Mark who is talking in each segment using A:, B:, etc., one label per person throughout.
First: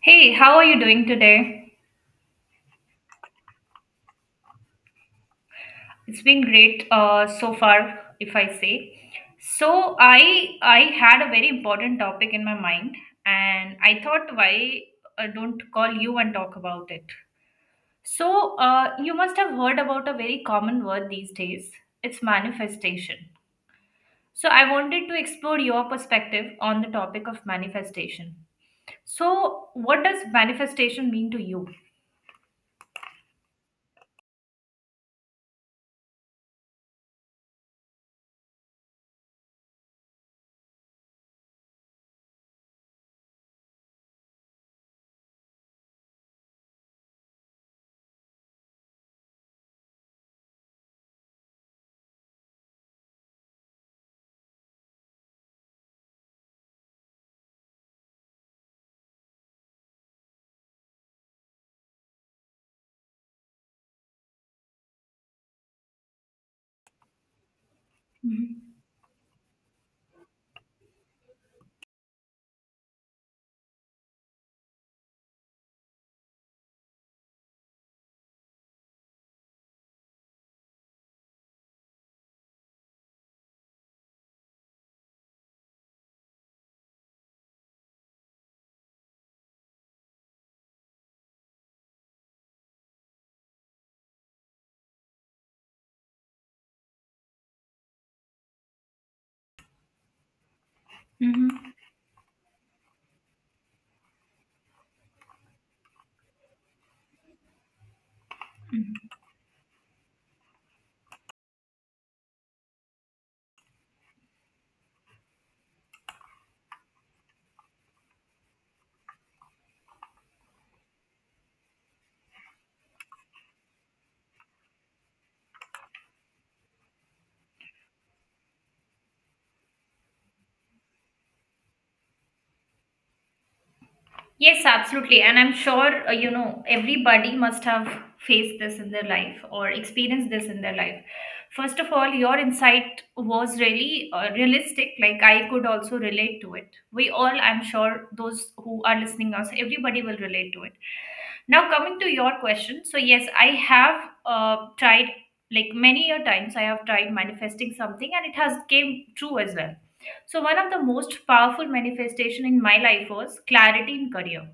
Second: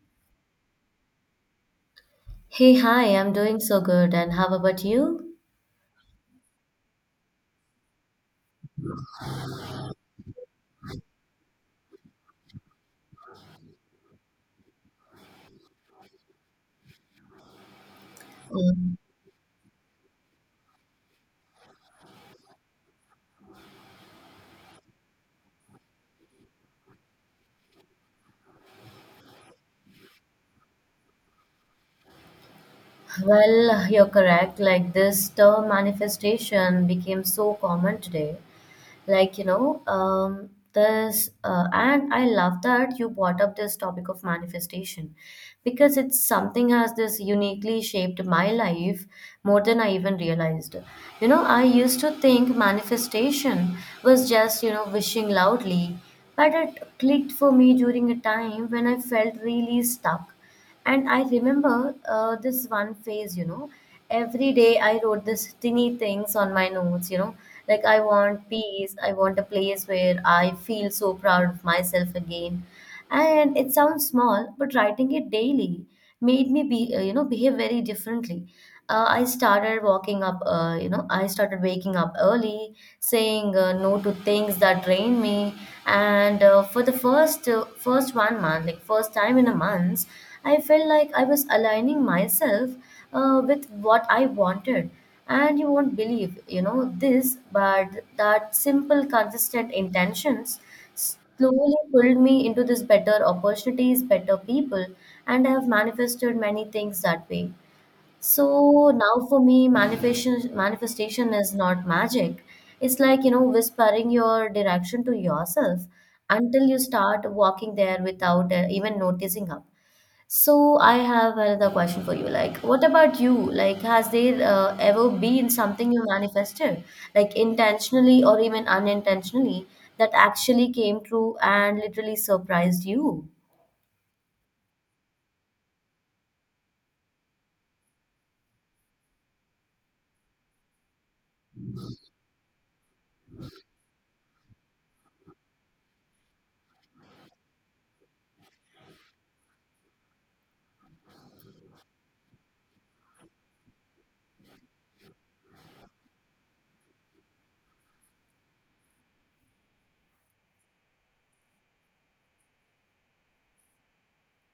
A: Hey, how are you doing today?
B: Hey, hi, I'm doing so good. And how about you?
A: It's been great so far, if I say. So I had a very important topic in my mind, and I thought why don't call you and talk about it. So
B: Mm.
A: uh, you must have heard about a very common word these days. It's manifestation. So I wanted to explore your perspective on the topic of manifestation. So what does manifestation mean to you?
B: Well, you're correct. Like, this term manifestation became so common today. And I love that you brought up this topic of manifestation because it's something has this uniquely shaped my life more than I even realized. You know, I used to think manifestation was just, you know, wishing loudly, but it clicked for me during a time when I felt really stuck and I remember this one phase, you know, every day I wrote this tiny things on my notes, you know, like I want
A: Hmm.
B: peace, I want a place where I feel so proud of myself again. And it sounds small, but writing it daily made me be you know behave very differently. I started walking up, you know, I started waking up early, saying no to things that drain me, and for the first one month, like first time in a month, I felt like I was aligning myself with what I wanted. And you won't believe, you know, this, but that simple, consistent intentions slowly pulled me into this better opportunities, better people, and I have manifested many things that way.
A: Hmm.
B: So now for me, manifestation is not magic. It's like, you know, whispering your direction to yourself until you start walking there without even noticing up. So I have another question for you. Like, what about you? Like, has there ever been something you manifested, like intentionally or even unintentionally, that actually came true and literally surprised you?
A: Yes, absolutely. And I'm sure, everybody must have faced this in their life or experienced this in their life. First of all, your insight was really realistic. Like, I could also relate to it. We all, I'm sure, those who are listening us, everybody will relate to it. Now, coming to your question. So, yes, I have tried, like, many a times, I have tried manifesting something and it has came true as well. So one of the most powerful manifestation in my life was clarity in career.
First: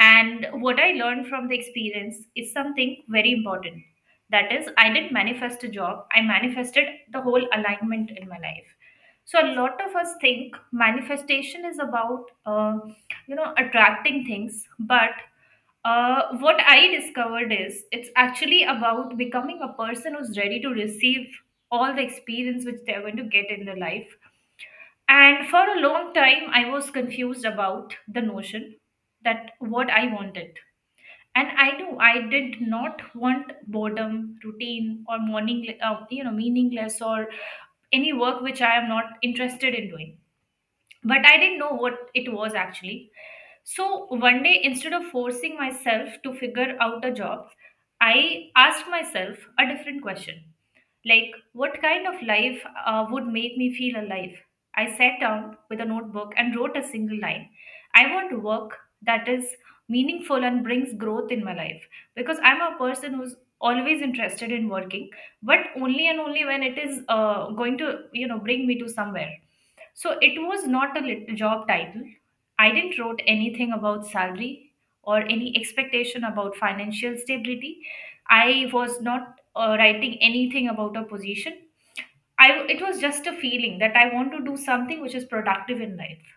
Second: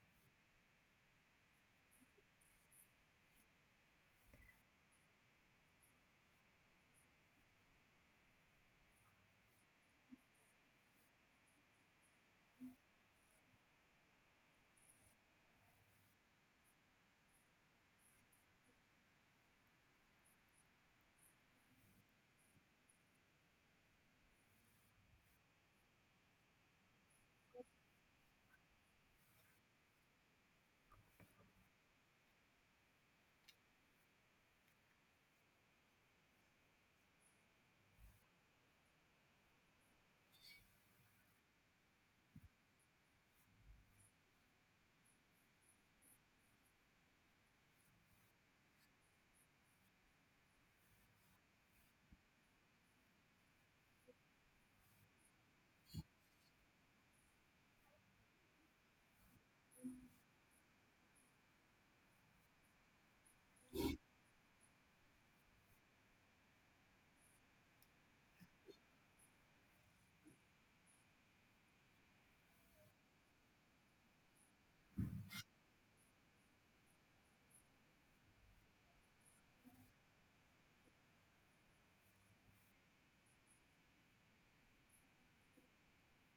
A: And what I learned from the experience is something very important. That is, I didn't manifest a job, I manifested the whole alignment in my life. So a lot of us think manifestation is about attracting things, but what I discovered is it's actually about becoming a person who's ready to receive all the experience which they're going to get in their life. And for a long time, I was confused about the notion that what I wanted. And I knew I did not want boredom, routine, or morning, meaningless or any work which I am not interested in doing. But I didn't know what it was actually. So one day, instead of forcing myself to figure out a job, I asked myself a different question, like, what kind of life would make me feel alive? I sat down with a notebook and wrote a single line. I want work that is meaningful and brings growth in my life, because I'm a person who's always interested in working, but only and only when it is going to, bring me to somewhere. So it was not a job title. I didn't wrote anything about salary or any expectation about financial stability. I was not writing anything about a position. I it was just a feeling that I want to do something which is productive in life.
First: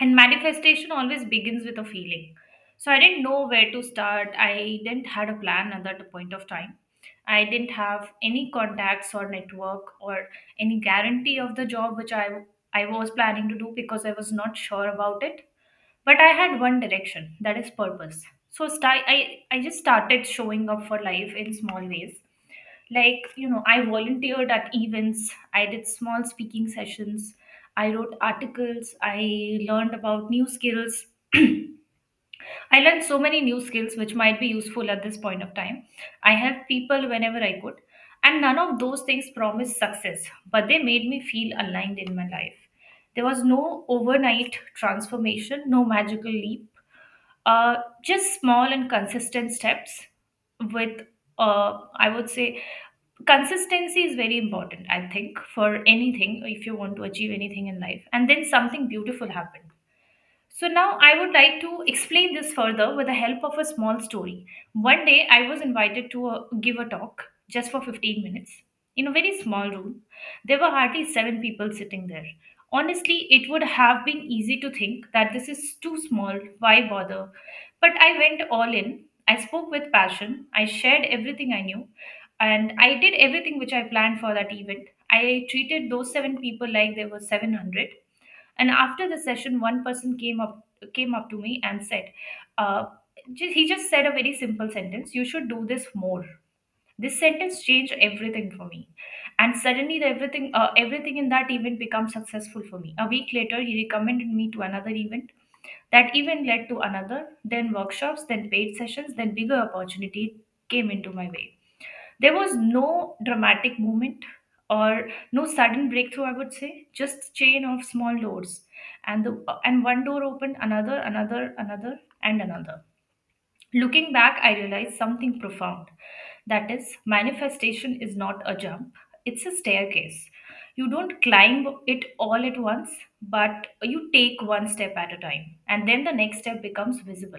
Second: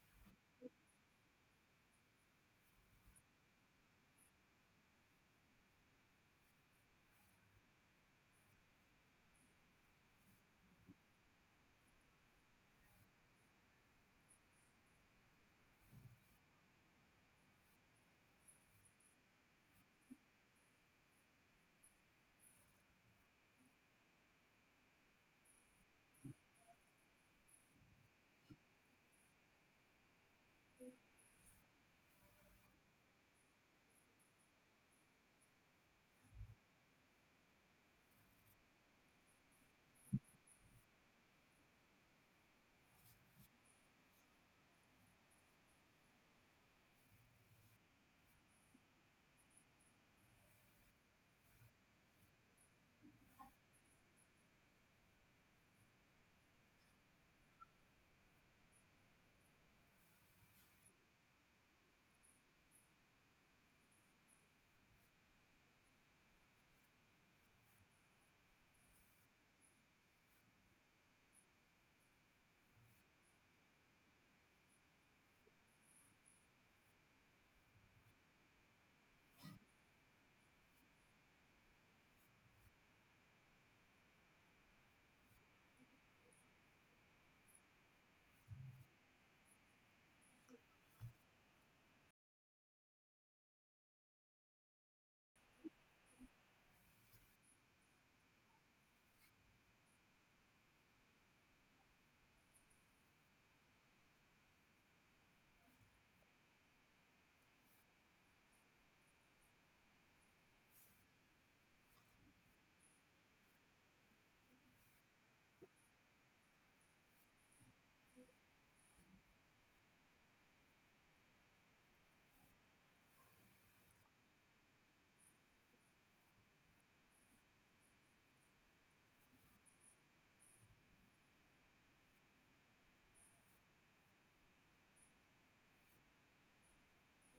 A: And manifestation always begins with a feeling. So I didn't know where to start. I didn't had a plan at that point of time. I didn't have any contacts or network or any guarantee of the job which I was planning to do because I was not sure about it. But I had one direction, that is purpose. So I just started showing up for life in small ways, like, you know, I volunteered at events, I did small speaking sessions, I wrote articles, I learned about new skills. I learned so many new skills which might be useful at this point of time. I helped people whenever I could. And none of those things promised success, but they made me feel aligned in my life. There was no overnight transformation, no magical leap, uh, just small and consistent steps with, I would say, consistency is very important, I think, for anything if you want to achieve anything in life. And then something beautiful happened. So now I would like to explain this further with the help of a small story. One day I was invited to give a talk just for 15 minutes in a very small room. There were hardly seven people sitting there. Honestly, it would have been easy to think that this is too small, why bother? But I went all in. I spoke with passion. I shared everything I knew. And I did everything which I planned for that event. I treated those seven people like there were 700. And after the session, one person came up to me and said, uh, he just said a very simple sentence. You should do this more. This sentence changed everything for me, and suddenly the everything everything in that event became successful for me. A week later, he recommended me to another event. That event led to another, then workshops, then paid sessions, then bigger opportunity came into my way. There was no dramatic moment or no sudden breakthrough, I would say, just chain of small doors. And one door opened, another, another, another, and another. Looking back, I realized something profound. That is, manifestation is not a jump, it's a staircase. You don't climb it all at once, but you take one step at a time, and then the next step becomes visible.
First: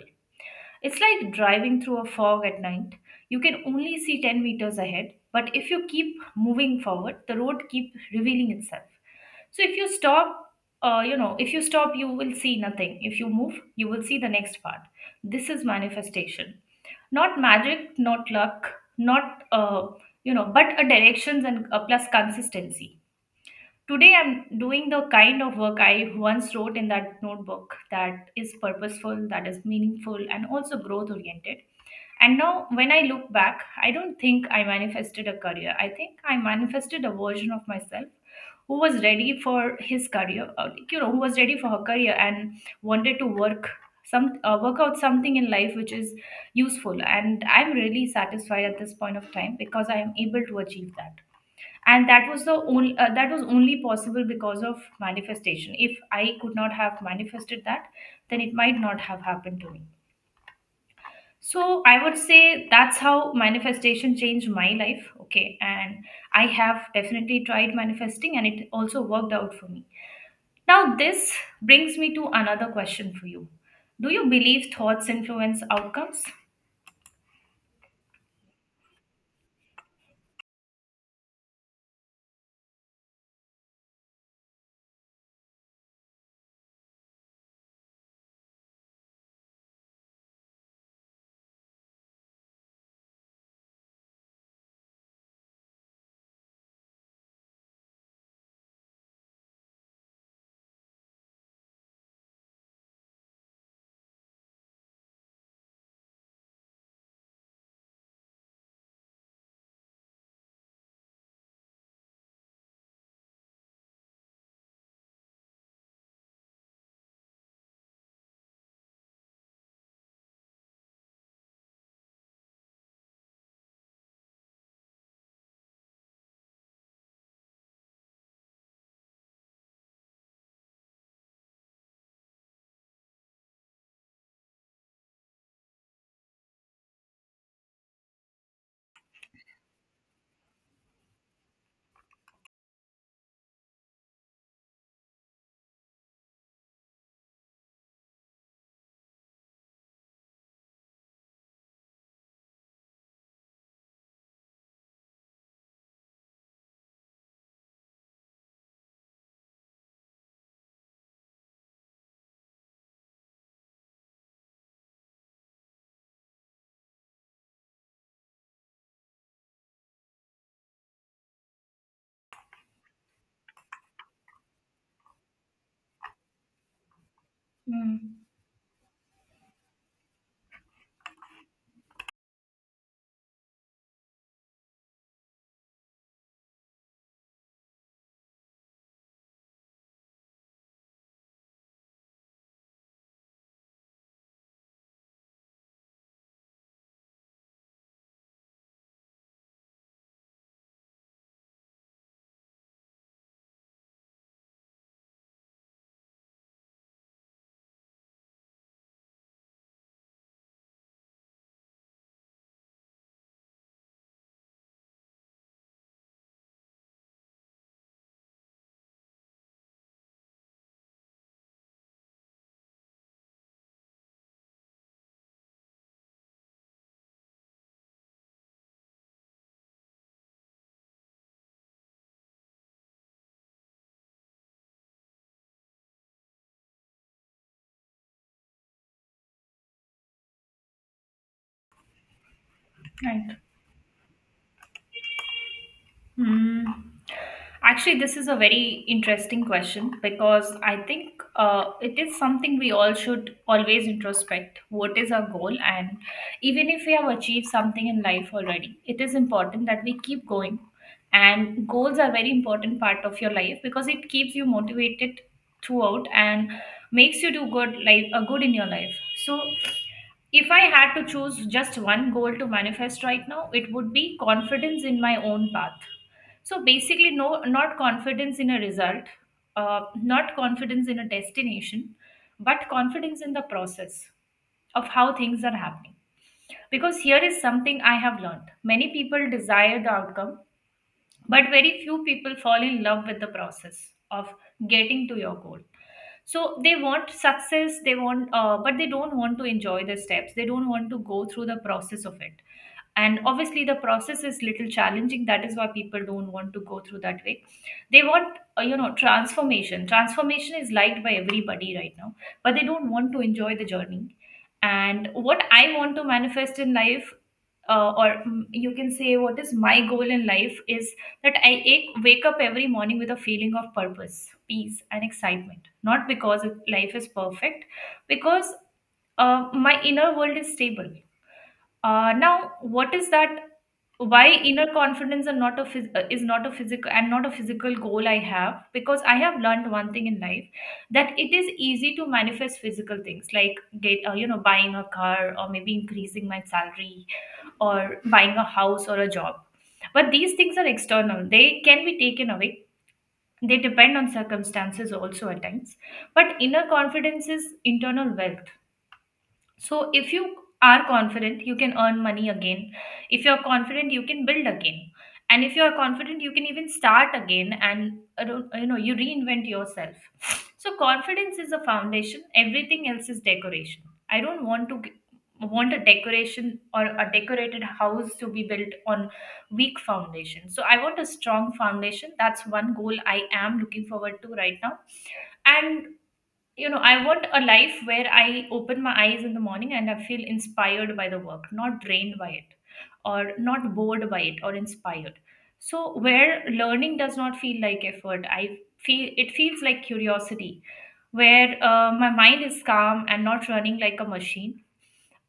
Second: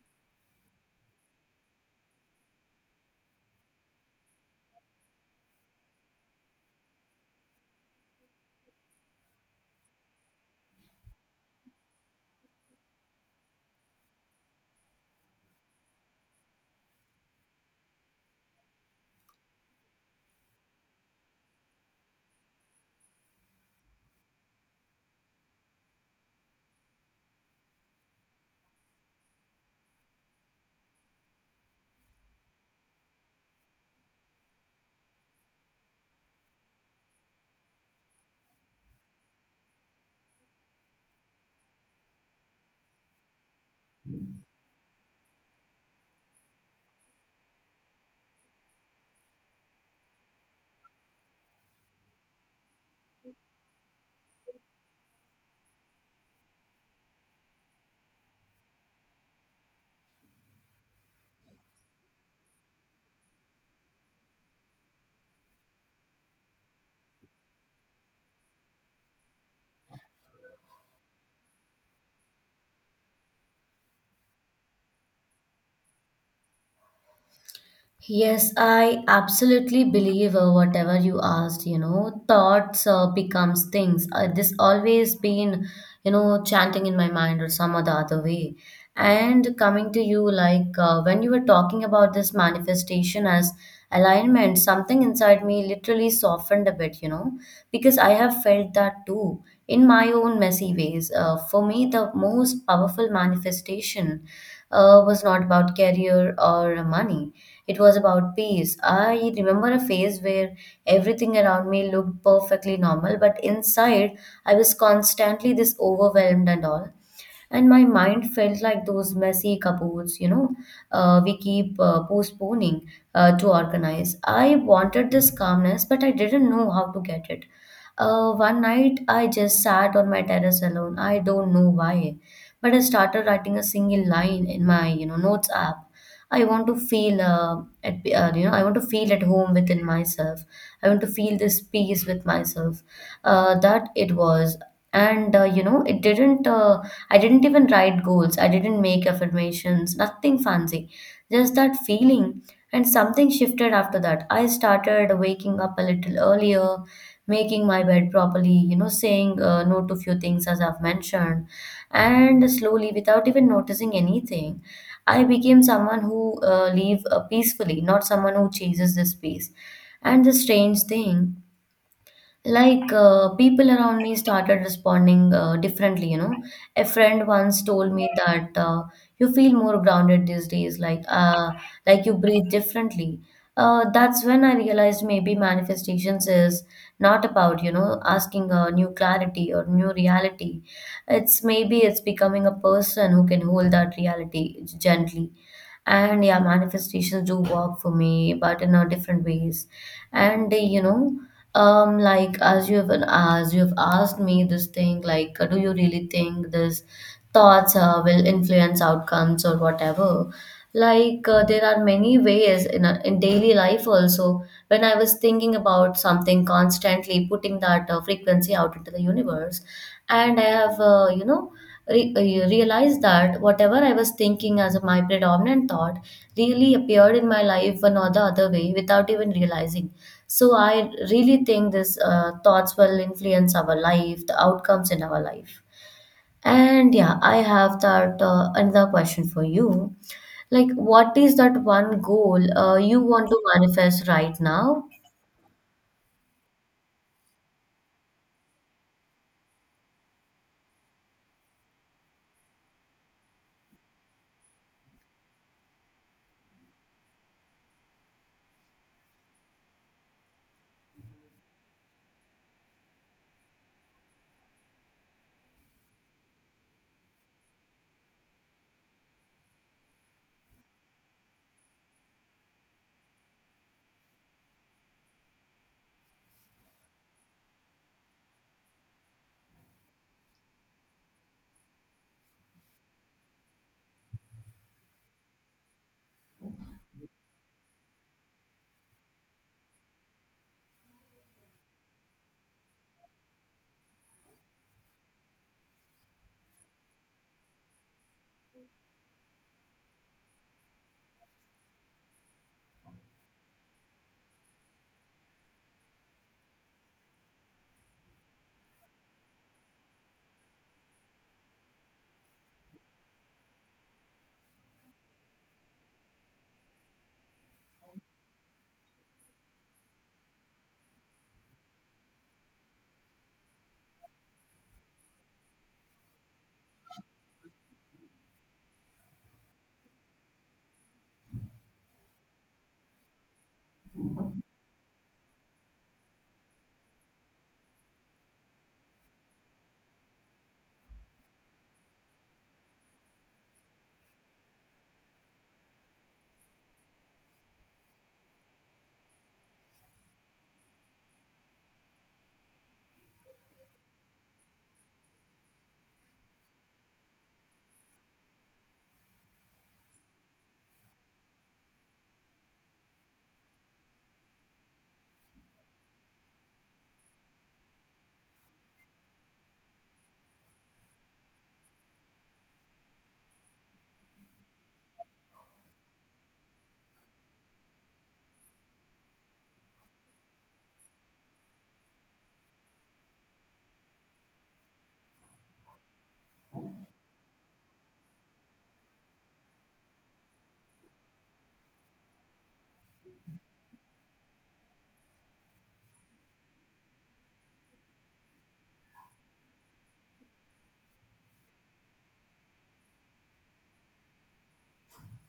A: It's like driving through a fog at night. You can only see 10 meters ahead, but if you keep moving forward, the road keep revealing itself. So if you stop, you know, if you stop, you will see nothing. If you move, you will see the next part. This is manifestation. Not magic, not luck, not, but a directions and plus consistency. Today, I'm doing the kind of work I once wrote in that notebook, that is purposeful, that is meaningful, and also growth oriented. And now, when I look back, I don't think I manifested a career. I think I manifested a version of myself who was ready for his career, or, like, who was ready for her career and wanted to work some work out something in life which is useful. And I'm really satisfied at this point of time because I am able to achieve that. And that was only possible because of manifestation. If I could not have manifested that, then it might not have happened to me. So I would say that's how manifestation changed my life. Okay. And I have definitely tried manifesting and it also worked out for me. Now, this brings me to another question for you. Do you believe thoughts influence outcomes?
B: Yes, I absolutely believe whatever you asked, you know, thoughts becomes things. This always been, you know, chanting in my mind or some other way. And coming to you, like when you were talking about this manifestation as alignment, something inside me literally softened a bit, you know, because I have felt that too in my own messy ways. For me, the most powerful manifestation was not about career or money. It was about peace. I remember a phase where everything around me looked perfectly normal, but inside I was constantly this overwhelmed and all and my mind felt like those messy cupboards, you know, we keep postponing to organize. I wanted this calmness, but I didn't know how to get it. One night, I just sat on my terrace alone. I don't know why, but I started writing a single line in my, you know, notes app. I want to feel at you know I want to feel at home within myself. I want to feel this peace with myself that it was and you know it didn't I didn't even write goals, I didn't make affirmations, nothing fancy, just that feeling. And something shifted after that. I started waking up a little earlier, making my bed properly, you know, saying no to few things as I've mentioned, and slowly, without even noticing anything, I became someone who live peacefully, not someone who chases this peace. And the strange thing, people around me started responding differently, you know, a friend once told me
A: Mm,
B: that you feel more grounded these days, like you breathe differently. Uh, that's when I realized maybe manifestations is not about, you know, asking a new clarity or new reality. It's maybe it's becoming a person who can hold that reality gently, and yeah, manifestations do work for me, but in a different ways. And you know like as you have asked me this thing, do you really think this thoughts will influence outcomes or whatever, there are many ways in a, in daily life also. When I was thinking about something constantly, putting that frequency out into the universe, and I have you know re- realized that whatever I was thinking as my predominant thought really appeared in my life one or the other way without even realizing. So I really think this thoughts will influence our life, the outcomes in our life. And yeah, I have that another question for you. Like, what is that one goal you want
A: right.
B: to manifest right now?
A: Hmm. Actually, this is a very interesting question because I think it is something we all should always introspect. What is our goal? And even if we have achieved something in life already, it is important that we keep going. And goals are very important part of your life because it keeps you motivated throughout and makes you do good life, good in your life. So, if I had to choose just one goal to manifest right now, it would be confidence in my own path. So basically, no, not confidence in a result, not confidence in a destination, but confidence in the process of how things are happening. Because here is something I have learned: many people desire the outcome, but very few people fall in love with the process of getting to your goal. So they want success, they want, but they don't want to enjoy the steps, they don't want to go through the process of it. And obviously the process is little challenging, that is why people don't want to go through that way. They want, transformation. Transformation is liked by everybody right now, but they don't want to enjoy the journey. And what I want to manifest in life, you can say, what is my goal in life, is that I wake up every morning with a feeling of purpose, peace, and excitement. Not because life is perfect, because my inner world is stable. Now, what is that? Why inner confidence and not a physical goal I have? Because I have learned one thing in life, that it is easy to manifest physical things like get you know buying a car or maybe increasing my salary or buying a house or a job. But these things are external, they can be taken away. They depend on circumstances also at times. But inner confidence is internal wealth. So if you are confident, you can earn money again. If you're confident, you can build again. And if you're confident, you can even start again and you reinvent yourself. So confidence is a foundation. Everything else is decoration. I don't want to want a decoration or a decorated house to be built on weak foundation. So I want a strong foundation. That's one goal I am looking forward to right now. And I want a life where I open my eyes in the morning and I feel inspired by the work, not drained by it, or not bored by it, or inspired. So where learning does not feel like effort, I feel it feels like curiosity, where my mind is calm and not running like a machine,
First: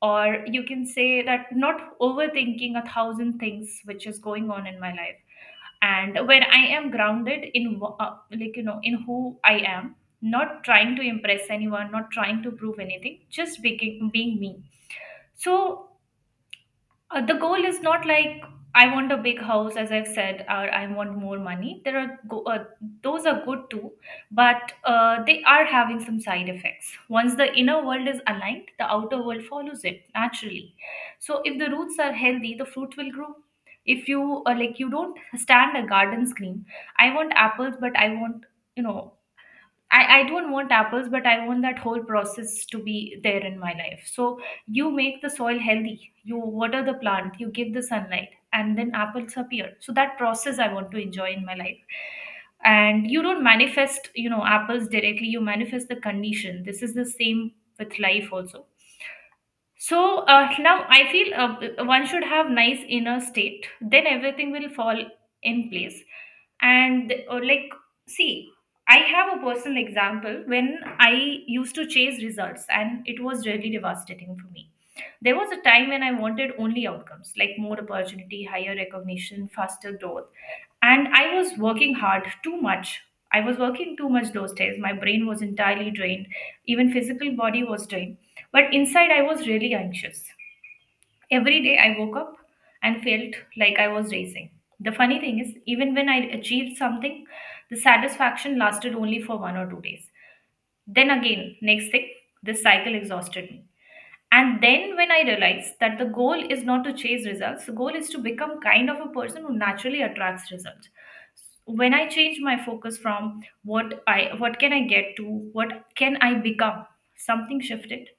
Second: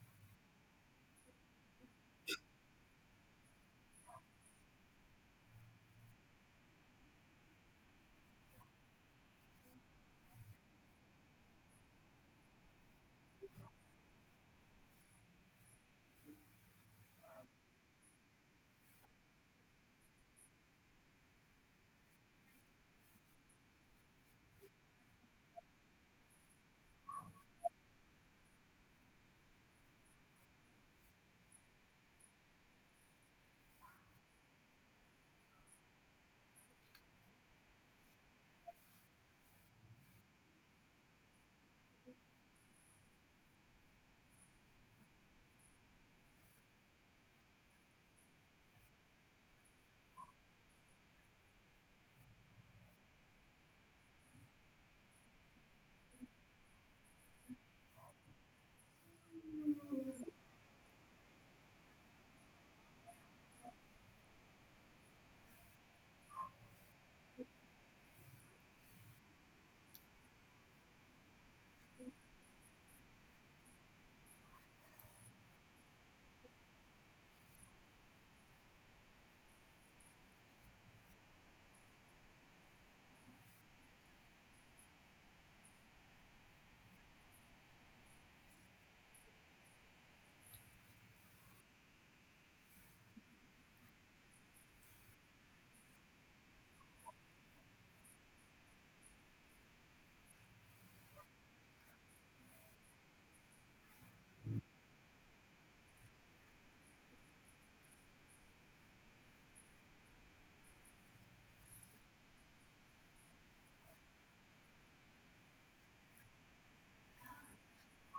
A: or you can say that not overthinking a thousand things which is going on in my life, and where I am grounded in in who I am, not trying to impress anyone, not trying to prove anything, just being me. So the goal is not like I want a big house, as I've said, or I want more money. Those are good too, but they are having some side effects. Once the inner world is aligned, the outer world follows it naturally. So if the roots are healthy, the fruit will grow. If you like, you don't stand a garden scream. I want apples, but you know I don't want apples, but I want that whole process to be there in my life. So you make the soil healthy, you water the plant, you give the sunlight, and then apples appear. So that process I want to enjoy in my life. And you don't manifest, you know, apples directly, you manifest the condition. This is the same with life also. So now I feel one should have nice inner state. Then everything will fall in place. And or like, see, I have a personal example when I used to chase results, and it was really devastating for me. There was a time when I wanted only outcomes, like more opportunity, higher recognition, faster growth, and I was working hard too much. I was working too much those days. My brain was entirely drained. Even physical body was drained, but inside, I was really anxious. Every day, I woke up and felt like I was racing. The funny thing is, even when I achieved something, the satisfaction lasted only for 1 or 2 days. Then again, next thing, this cycle exhausted me. And then when I realized that the goal is not to chase results, the goal is to become kind of a person who naturally attracts results. When I changed my focus from what can I get to what can I become, something shifted.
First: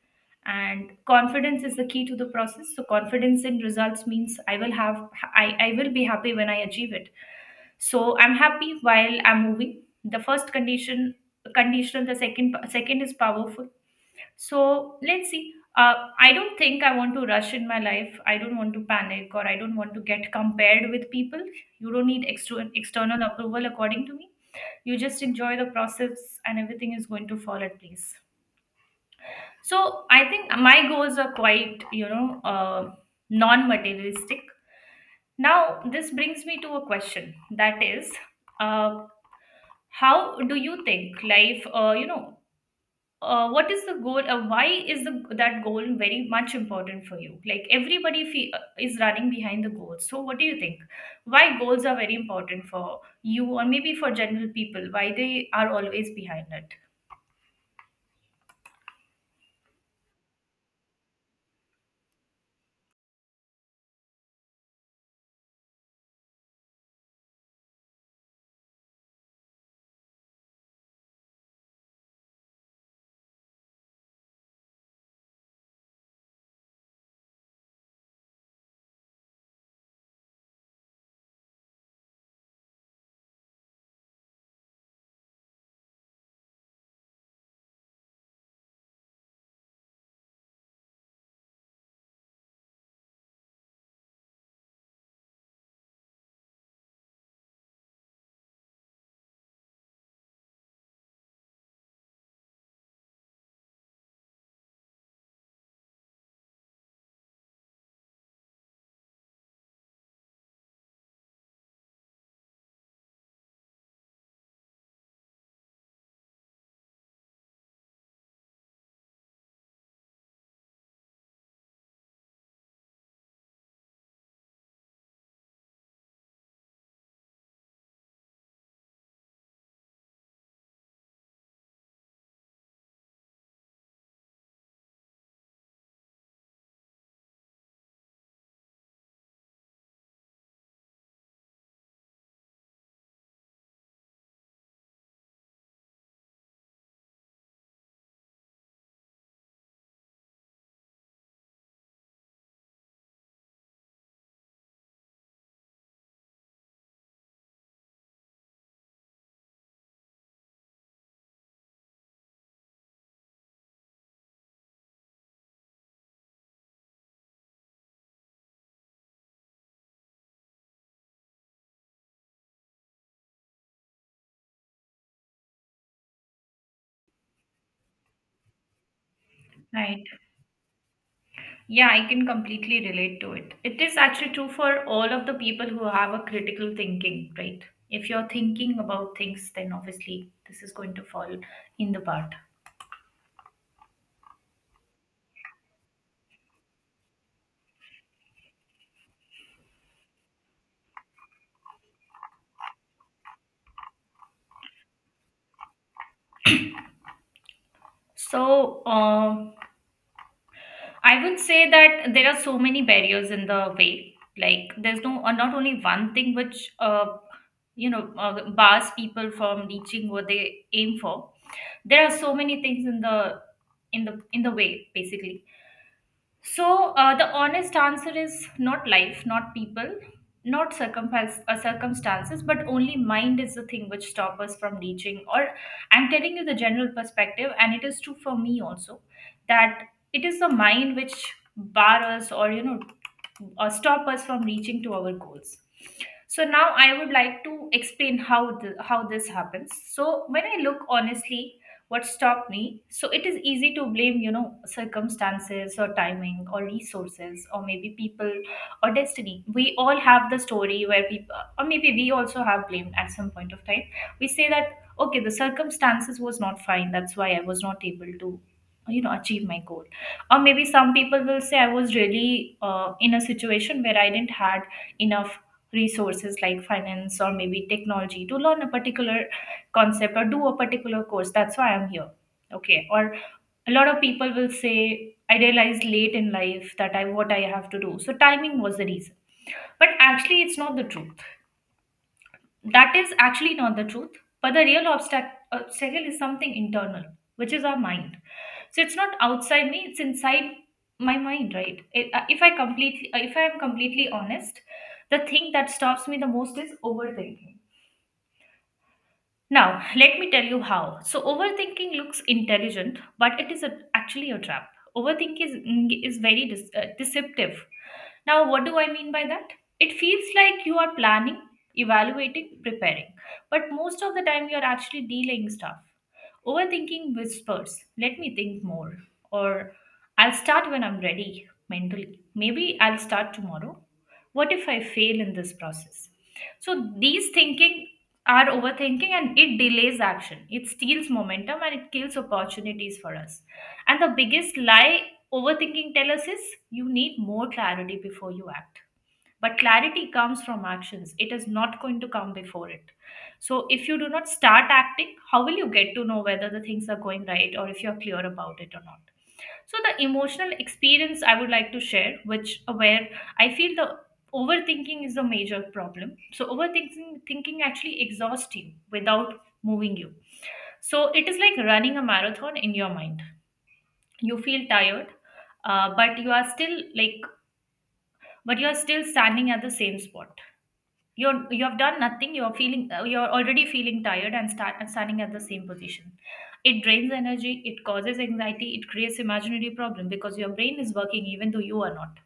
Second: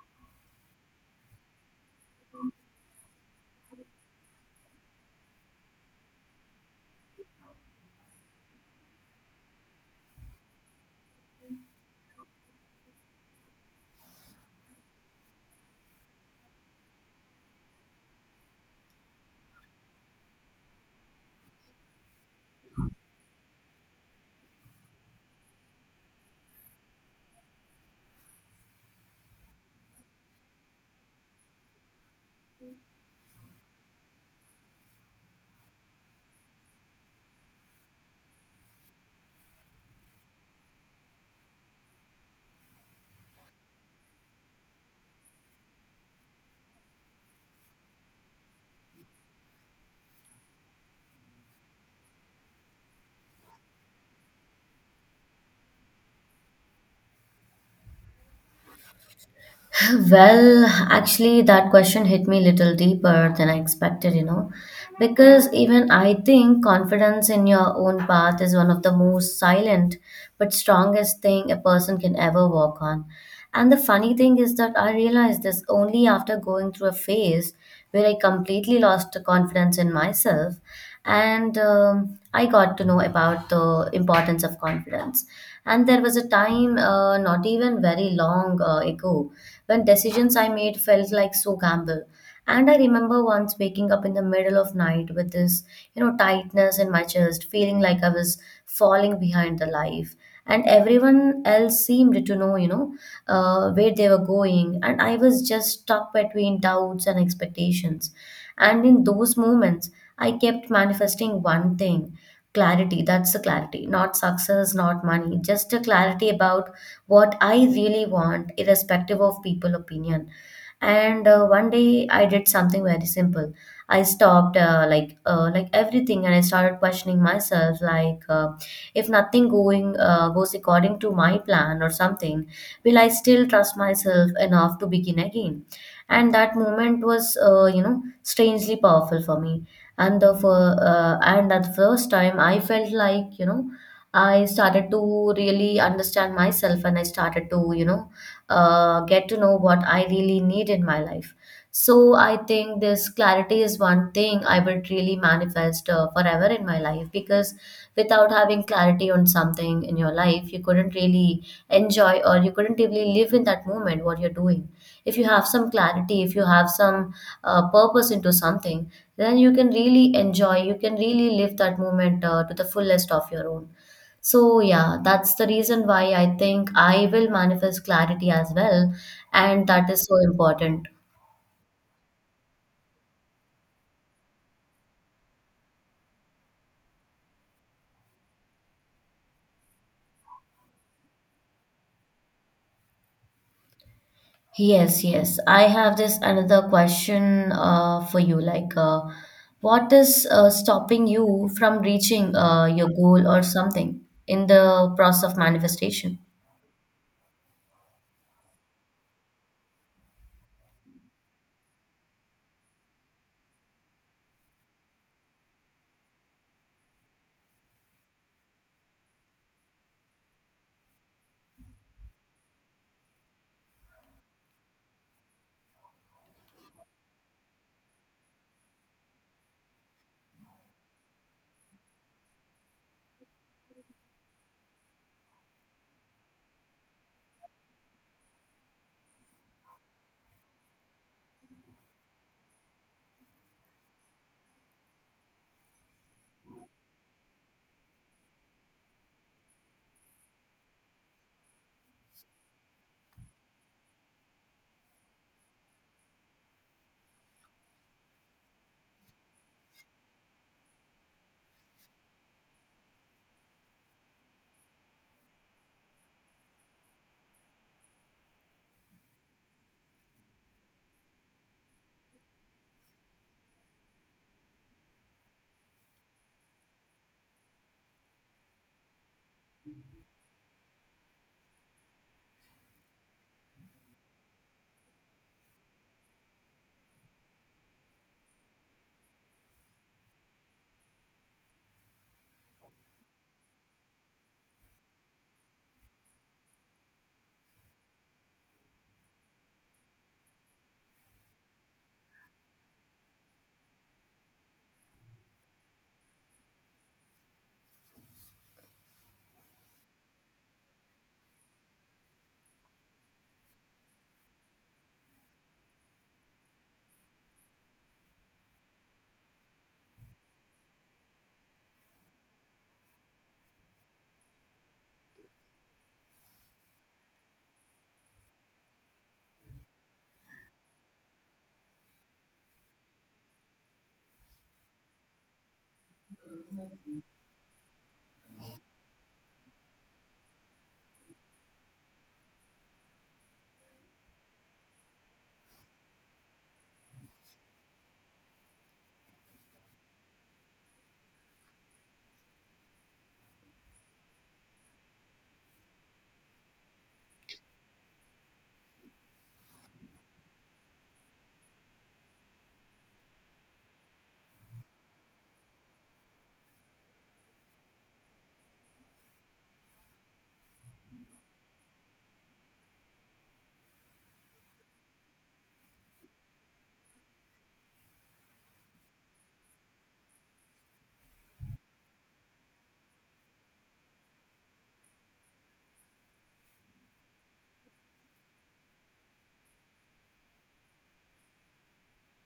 A: And confidence is the key to the process. So confidence in results means I will be happy when I achieve it. So I'm happy while I'm moving. The first conditional, the second is powerful, so let's see. I don't think I want to rush in my life. I don't want to panic, or I don't want to get compared with people. You don't need external approval, according to me. You just enjoy the process and everything is going to fall at place. So I think my goals are quite, you know, non materialistic. Now, this brings me to a question that is, uh, how do you think life, what is the goal, why is the that goal very much important for you, like everybody is running behind the goals? So what do you think, why goals are very important for you, or maybe for general people, why they are always behind it?
B: Well, actually, that question hit me a little deeper than I expected, you know, because even I think confidence in your own path is one of the most silent but strongest thing a person can ever walk on. And the funny thing is that I realized this only after going through a phase where I completely lost confidence in myself. And I got to know about the importance of confidence. And there was a time, not even very long ago, when decisions I made felt like so gamble. And I remember once waking up in the middle of night with this, you know, tightness in my chest, feeling like I was falling behind the life. And everyone else seemed to know, you know, where they were going. And I was just stuck between doubts and expectations. And in those moments, I kept manifesting one thing: clarity. That's the clarity, not success, not money, just a clarity about what I really want, irrespective of people opinion. And one day I did something very simple. I stopped like everything, and I started questioning myself, if nothing going goes according to my plan or something, will I still trust myself enough to begin again? And that moment was you know strangely powerful for me. And the fir- and at the first time, I felt like you know I started to really understand myself, and I started to you know get to know what I really need in my life. So I think this clarity is one thing I would really manifest forever in my life, because without having clarity on something in your life, you couldn't really enjoy or you couldn't really live in that moment what you're doing. If you have some clarity, if you have some purpose into something, then you can really enjoy, you can really live that moment to the fullest of your own. So, yeah, that's the reason why I think I will manifest clarity as well. And that
A: Right.
B: is so important.
A: Yeah, I can completely relate to it. It is actually true for all of the people who have a critical thinking, right? If you're thinking about things, then obviously this is going to fall in the part.
B: Yes, yes. I have this another question for you. Like, what is stopping you from reaching your goal or something in the process of manifestation?
A: So I would say that there are so many barriers in the way. Like there's no not only one thing which bars people from reaching what they aim for. There are so many things in the in the way basically. So the honest answer is not life, not people, not circumstances, but only mind is the thing which stop us from reaching. Or I'm telling you the general perspective, and it is true for me also that it is the mind which bar us, or or stop us from reaching to our goals. So now I would like to explain how this happens. So when I look honestly what stopped me, so it is easy to blame, you know, circumstances or timing or resources or maybe people or destiny. We all have the story where people, or maybe we also have blamed at some point of time. We say that okay, the circumstances was not fine, that's why I was not able to, you know, achieve my goal. Or maybe some people will say I was really in a situation where I didn't had enough resources, like finance or maybe technology to learn a particular concept or do a particular course, that's why I'm here. Okay, or a lot of people will say I realized late in life that I what I have to do, so timing was the reason. But actually it's not the truth. That is actually not the truth, but the real obstacle is something internal, which is our mind. So it's not outside me, it's inside my mind, right? If I am completely honest, the thing that stops me the most is overthinking. Now, let me tell you how. So, overthinking looks intelligent, but actually a trap. Overthinking is very deceptive. Now, what do I mean by that? It feels like you are planning, evaluating, preparing, but most of the time you are actually delaying stuff. Overthinking whispers, let me think more, or I'll start when I'm ready mentally. Maybe I'll start tomorrow. What if I fail in this process? So, these thinking are overthinking, and it delays action. It steals momentum and it kills opportunities for us. And the biggest lie overthinking tells us is you need more clarity before you act. But clarity comes from actions, it is not going to come before it. So if you do not start acting, how will you get to know whether the things are going right or if you're clear about it or not? So the emotional experience I would like to share, which where I feel the overthinking is a major problem. So overthinking thinking actually exhausts you without moving you. So it is like running a marathon in your mind. You feel tired, uh, but you are still like but you are still standing at the same spot. You have done nothing, you're feeling you're already feeling tired and start and standing at the same position. It drains energy, it causes anxiety, it creates imaginary problem, because your brain is working even though you are not.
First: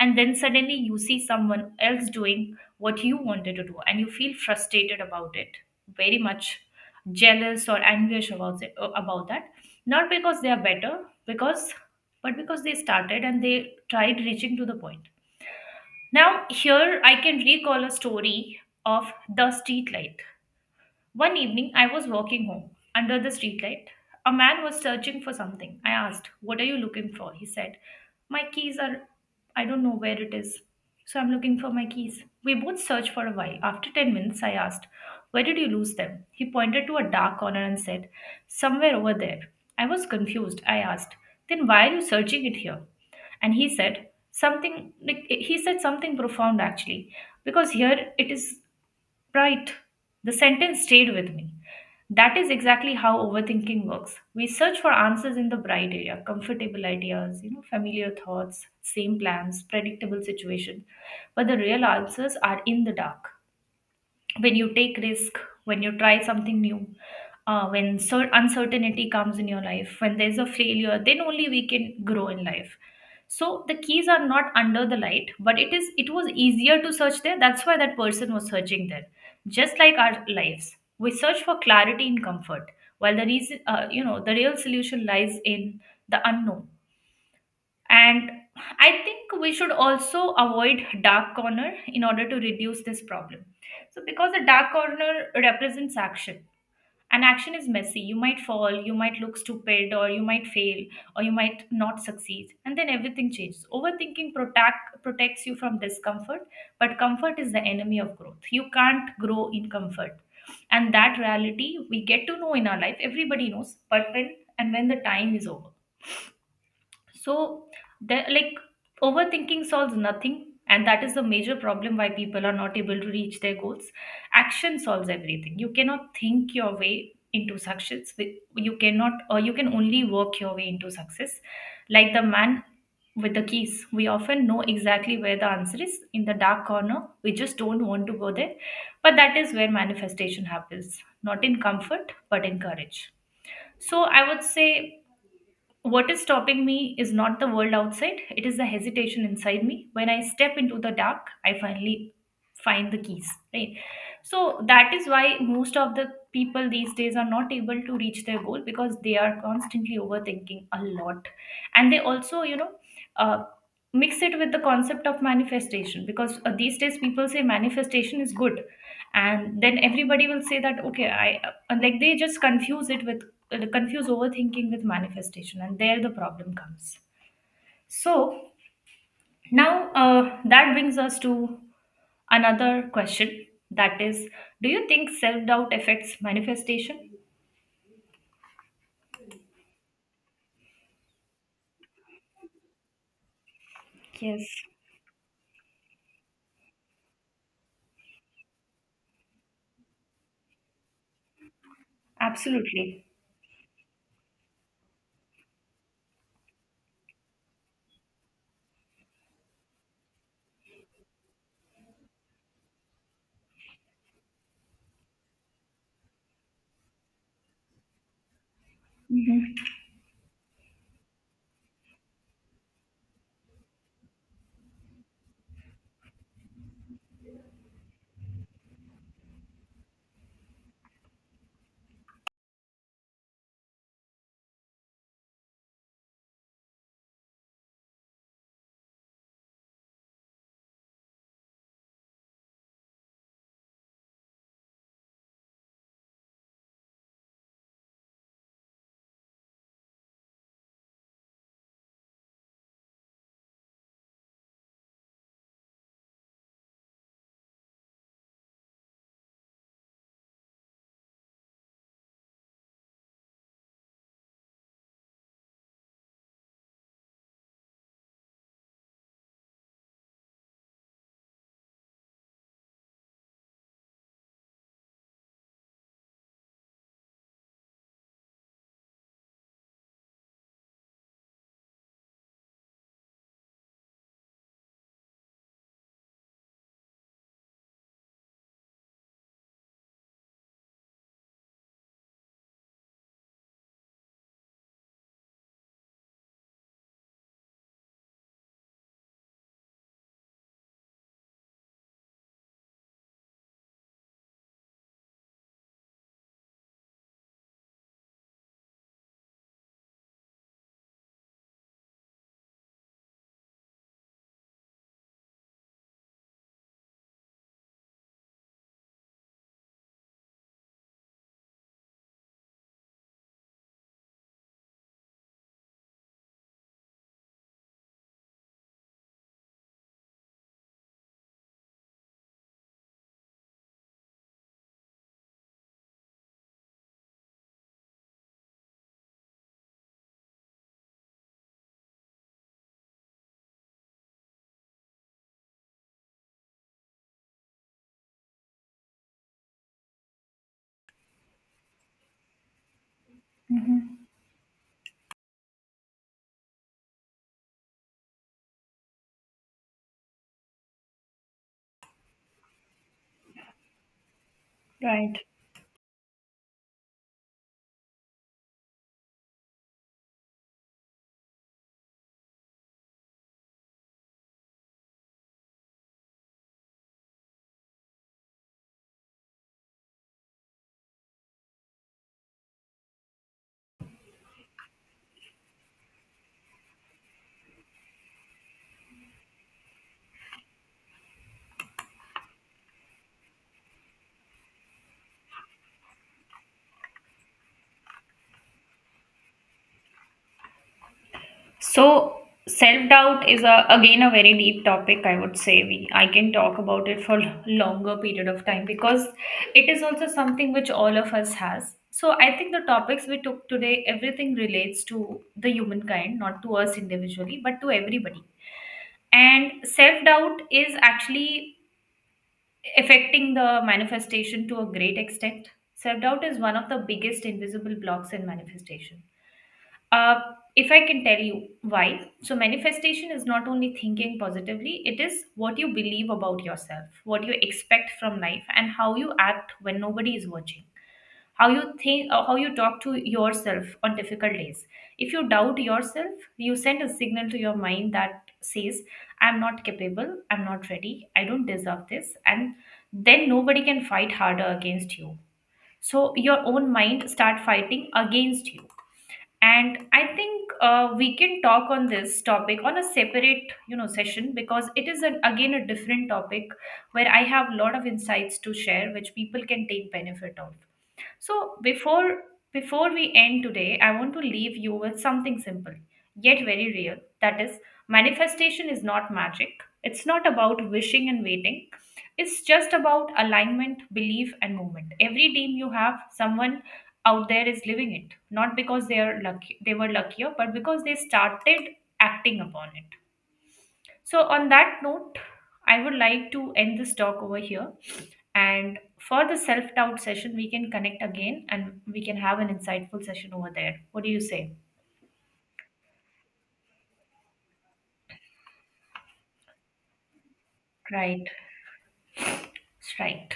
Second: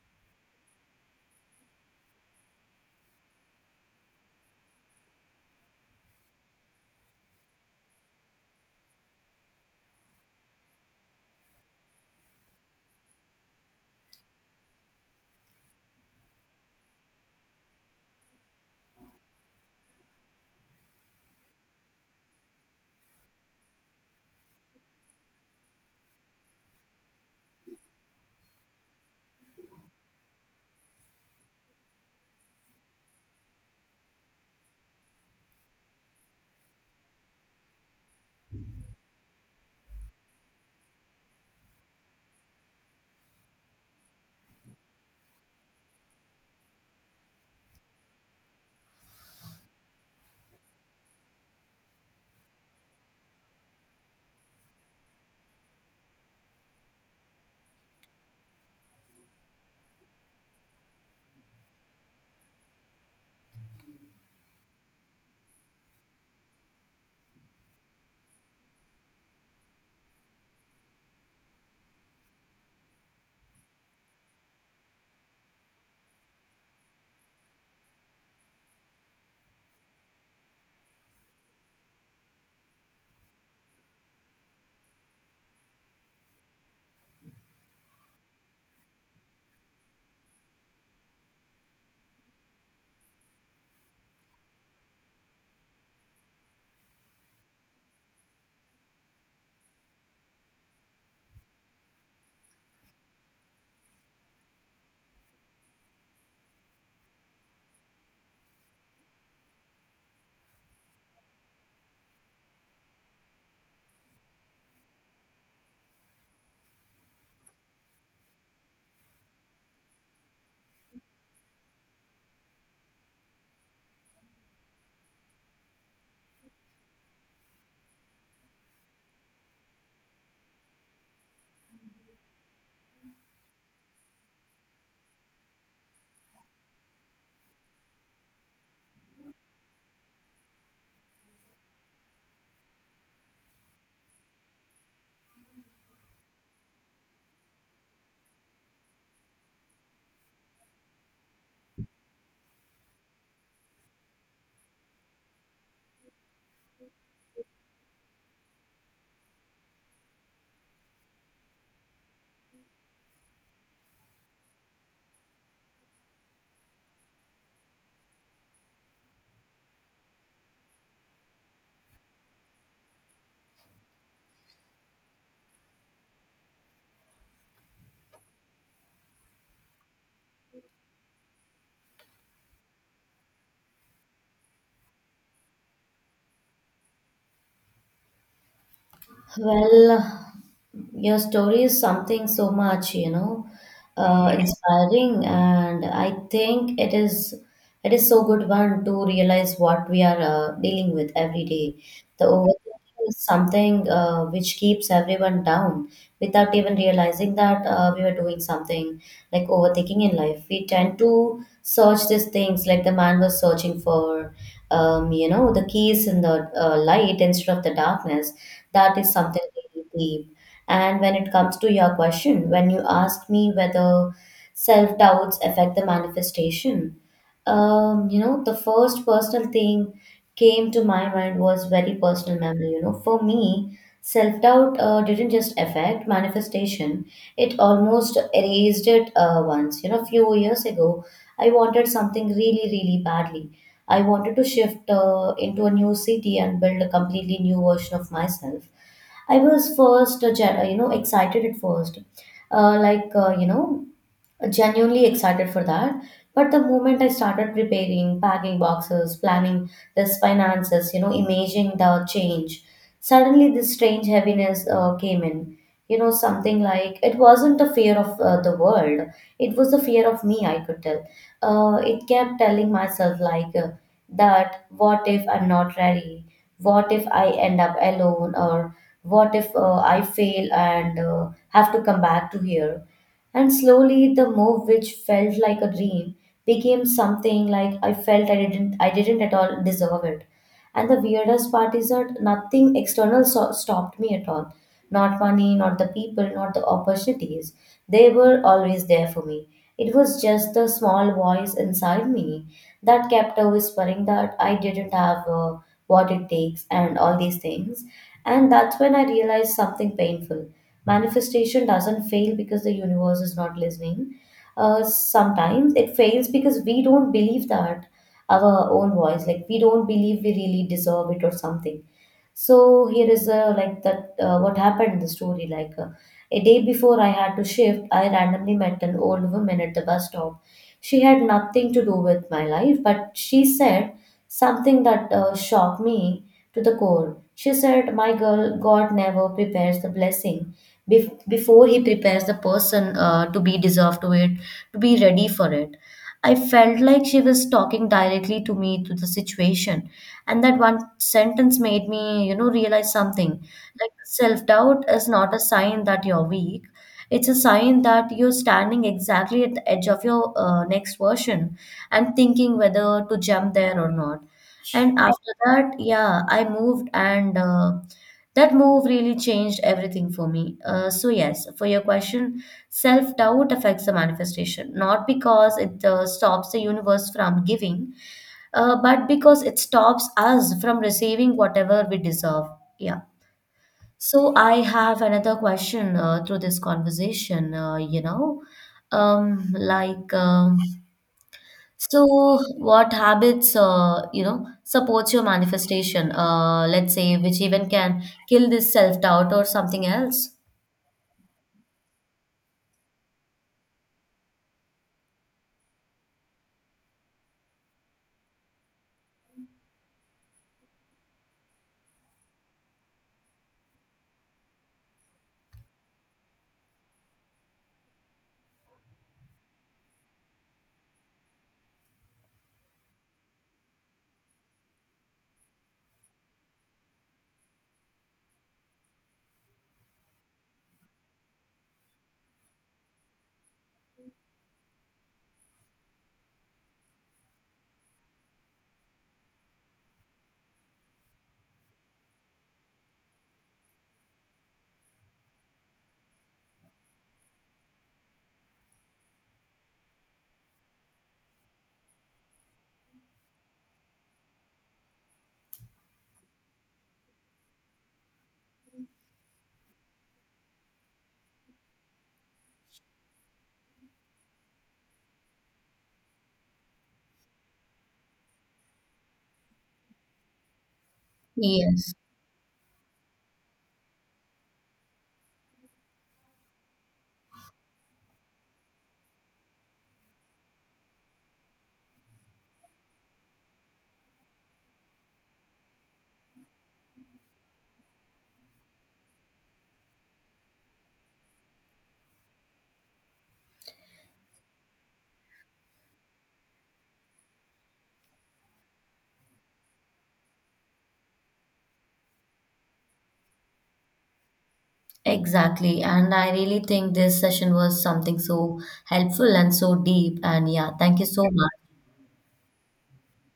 A: And then suddenly you see someone else doing what you wanted to do and you feel frustrated about it, very much jealous or anguish about it, about that. Not because they are better, because, but because they started and they tried reaching to the point. Now, here I can recall a story of the streetlight. One evening, I was walking home under the streetlight. A man was searching for something. I asked, "What are you looking for?" He said, "My keys are, I don't know where it is. So I'm looking for my keys." We both searched for a while. After 10 minutes, I asked, "Where did you lose them?" He pointed to a dark corner and said, "Somewhere over there." I was confused. I asked, "Then why are you searching it here?" And he said something profound actually, because here it is. Right. The sentence stayed with me. That is exactly how overthinking works. We search for answers in the bright area, comfortable ideas, you know, familiar thoughts, same plans, predictable situation. But the real answers are in the dark, when you take risk, when you try something new, when uncertainty comes in your life, when there's a failure, then only we can grow in life. So the keys are not under the light, but it is, it was easier to search there, that's why that person was searching there. Just like our lives, we search for clarity and comfort, while the reason, the real solution lies in the unknown. And I think we should also avoid dark corner in order to reduce this problem. So, because a dark corner represents action, and action is messy. You might fall, you might look stupid, or you might fail, or you might not succeed, and then everything changes. Overthinking protect protects you from discomfort, but comfort is the enemy of growth. You can't grow in comfort, and that reality we get to know in our life. Everybody knows, but when and when the time is over. So, there, like, overthinking solves nothing, and that is the major problem why people are not able to reach their goals. Action solves everything. You cannot think your way into success. You cannot, or you can only work your way into success. Like the man with the keys, we often know exactly where the answer is in the dark corner. We just don't want to go there, but that is where manifestation happens, not in comfort, but in courage. So I would say what is stopping me is not the world outside, it is the hesitation inside me. When I step into the dark, I finally find the keys, right? So that is why most of the people these days are not able to reach their goal because they are constantly overthinking a lot. And they also, you know, uh, mix it with the concept of manifestation because these days people say manifestation is good. And then everybody will say that okay, I like they just confuse it with confuse overthinking with manifestation, and there the problem comes. So, now that brings us to another question, that is, do you think self doubt affects manifestation?
B: Well, your story is something so much, you know,
A: Yes,
B: inspiring, and I think it is so good one to realize what we are dealing with every day. The
A: absolutely.
B: overthinking is something which keeps everyone down without even realizing that we were doing something like overthinking in life. We tend to search these things like the man was searching for, you know, the keys in the light instead of the darkness. That is something really deep. And when it comes to your question, when you asked me whether self doubts affect the manifestation, you know, the first personal thing came to my mind was very personal memory. You know, for me, self doubt didn't just affect manifestation; it almost erased it once. You know, few years ago, I wanted something really, really badly. I wanted to shift into a new city and build a completely new version of myself. I was first, je- you know, excited at first, like You know, genuinely excited for that. But the moment I started preparing, packing boxes, planning this finances, you know, imagining the change, suddenly this strange heaviness came in. You know, something like it wasn't the fear of the world, it was the fear of me, I could tell. It kept telling myself, that what if I'm not ready? What if I end up alone? Or what if I fail and have to come back to here? And slowly the move which felt like a dream became something like I felt I didn't at all deserve it. And the weirdest part is that nothing external stopped me at all. Not money, not the people, not the opportunities. They were always there for me. It was just the small voice inside me that kept a whispering that I didn't have what it takes and all these things. And that's when I realized something painful. Manifestation doesn't fail because the universe is not listening. Sometimes it fails because we don't believe that our own voice, like we don't believe we really deserve it or something. So here is like that what happened in the story. A day before I had to shift, I randomly met an old woman at the bus stop. She had nothing to do with my life, but she said something that shocked me to the core. She said, "My girl, God never prepares the blessing before He prepares the person to be deserved to it, to be ready for it." I felt like she was talking directly to me to the situation, and that one sentence made me, you know, realize something. Like,
A: Mhm.
B: self-doubt is not a sign that you're weak. It's a sign that you're standing exactly at the edge of your next version and thinking whether to jump there or not. And
A: Right.
B: after that, yeah, I moved, and that move really changed everything for me. So, yes, for your question, self doubt affects the manifestation, not because it stops the universe from giving, but because it stops us from receiving whatever we deserve. Yeah. So I have another question through this conversation, um, like, um, so what habits, you know, supports your manifestation, let's say, which even can kill this self-doubt or something else?
A: So self-doubt is a, again a very deep topic, I would say. We, I can talk about it for longer period of time, because it is also something which all of us has. So I think the topics we took today, everything relates to the humankind, not to us individually, but to everybody. And self-doubt is actually affecting the manifestation to a great extent. Self-doubt is one of the biggest invisible blocks in manifestation, uh, if I can tell you why. So, manifestation is not only thinking positively, it is what you believe about yourself, what you expect from life, and how you act when nobody is watching. How you think, how you talk to yourself on difficult days. If you doubt yourself, you send a signal to your mind that says, I'm not capable, I'm not ready, I don't deserve this. And then nobody can fight harder against you. So, your own mind start fighting against you. And I think we can talk on this topic on a separate, you know, session, because it is an, again a different topic where I have a lot of insights to share which people can take benefit of. So
B: Yes.
A: before, before we end today, I want to leave you with something simple yet very real. That is, manifestation is not magic. It's not about wishing and waiting. It's just about alignment, belief, and movement. Every dream you have, someone out there is living it, not because they are lucky, they were luckier, but because they started acting upon it. So, on that note, I would like to end this talk over here. And for the self doubt session, we can connect again and we can have an insightful session over there. What do you say?
B: Exactly. And I really think this session was something so helpful and so deep. And yeah, thank you so
A: Right,
B: much.
A: right.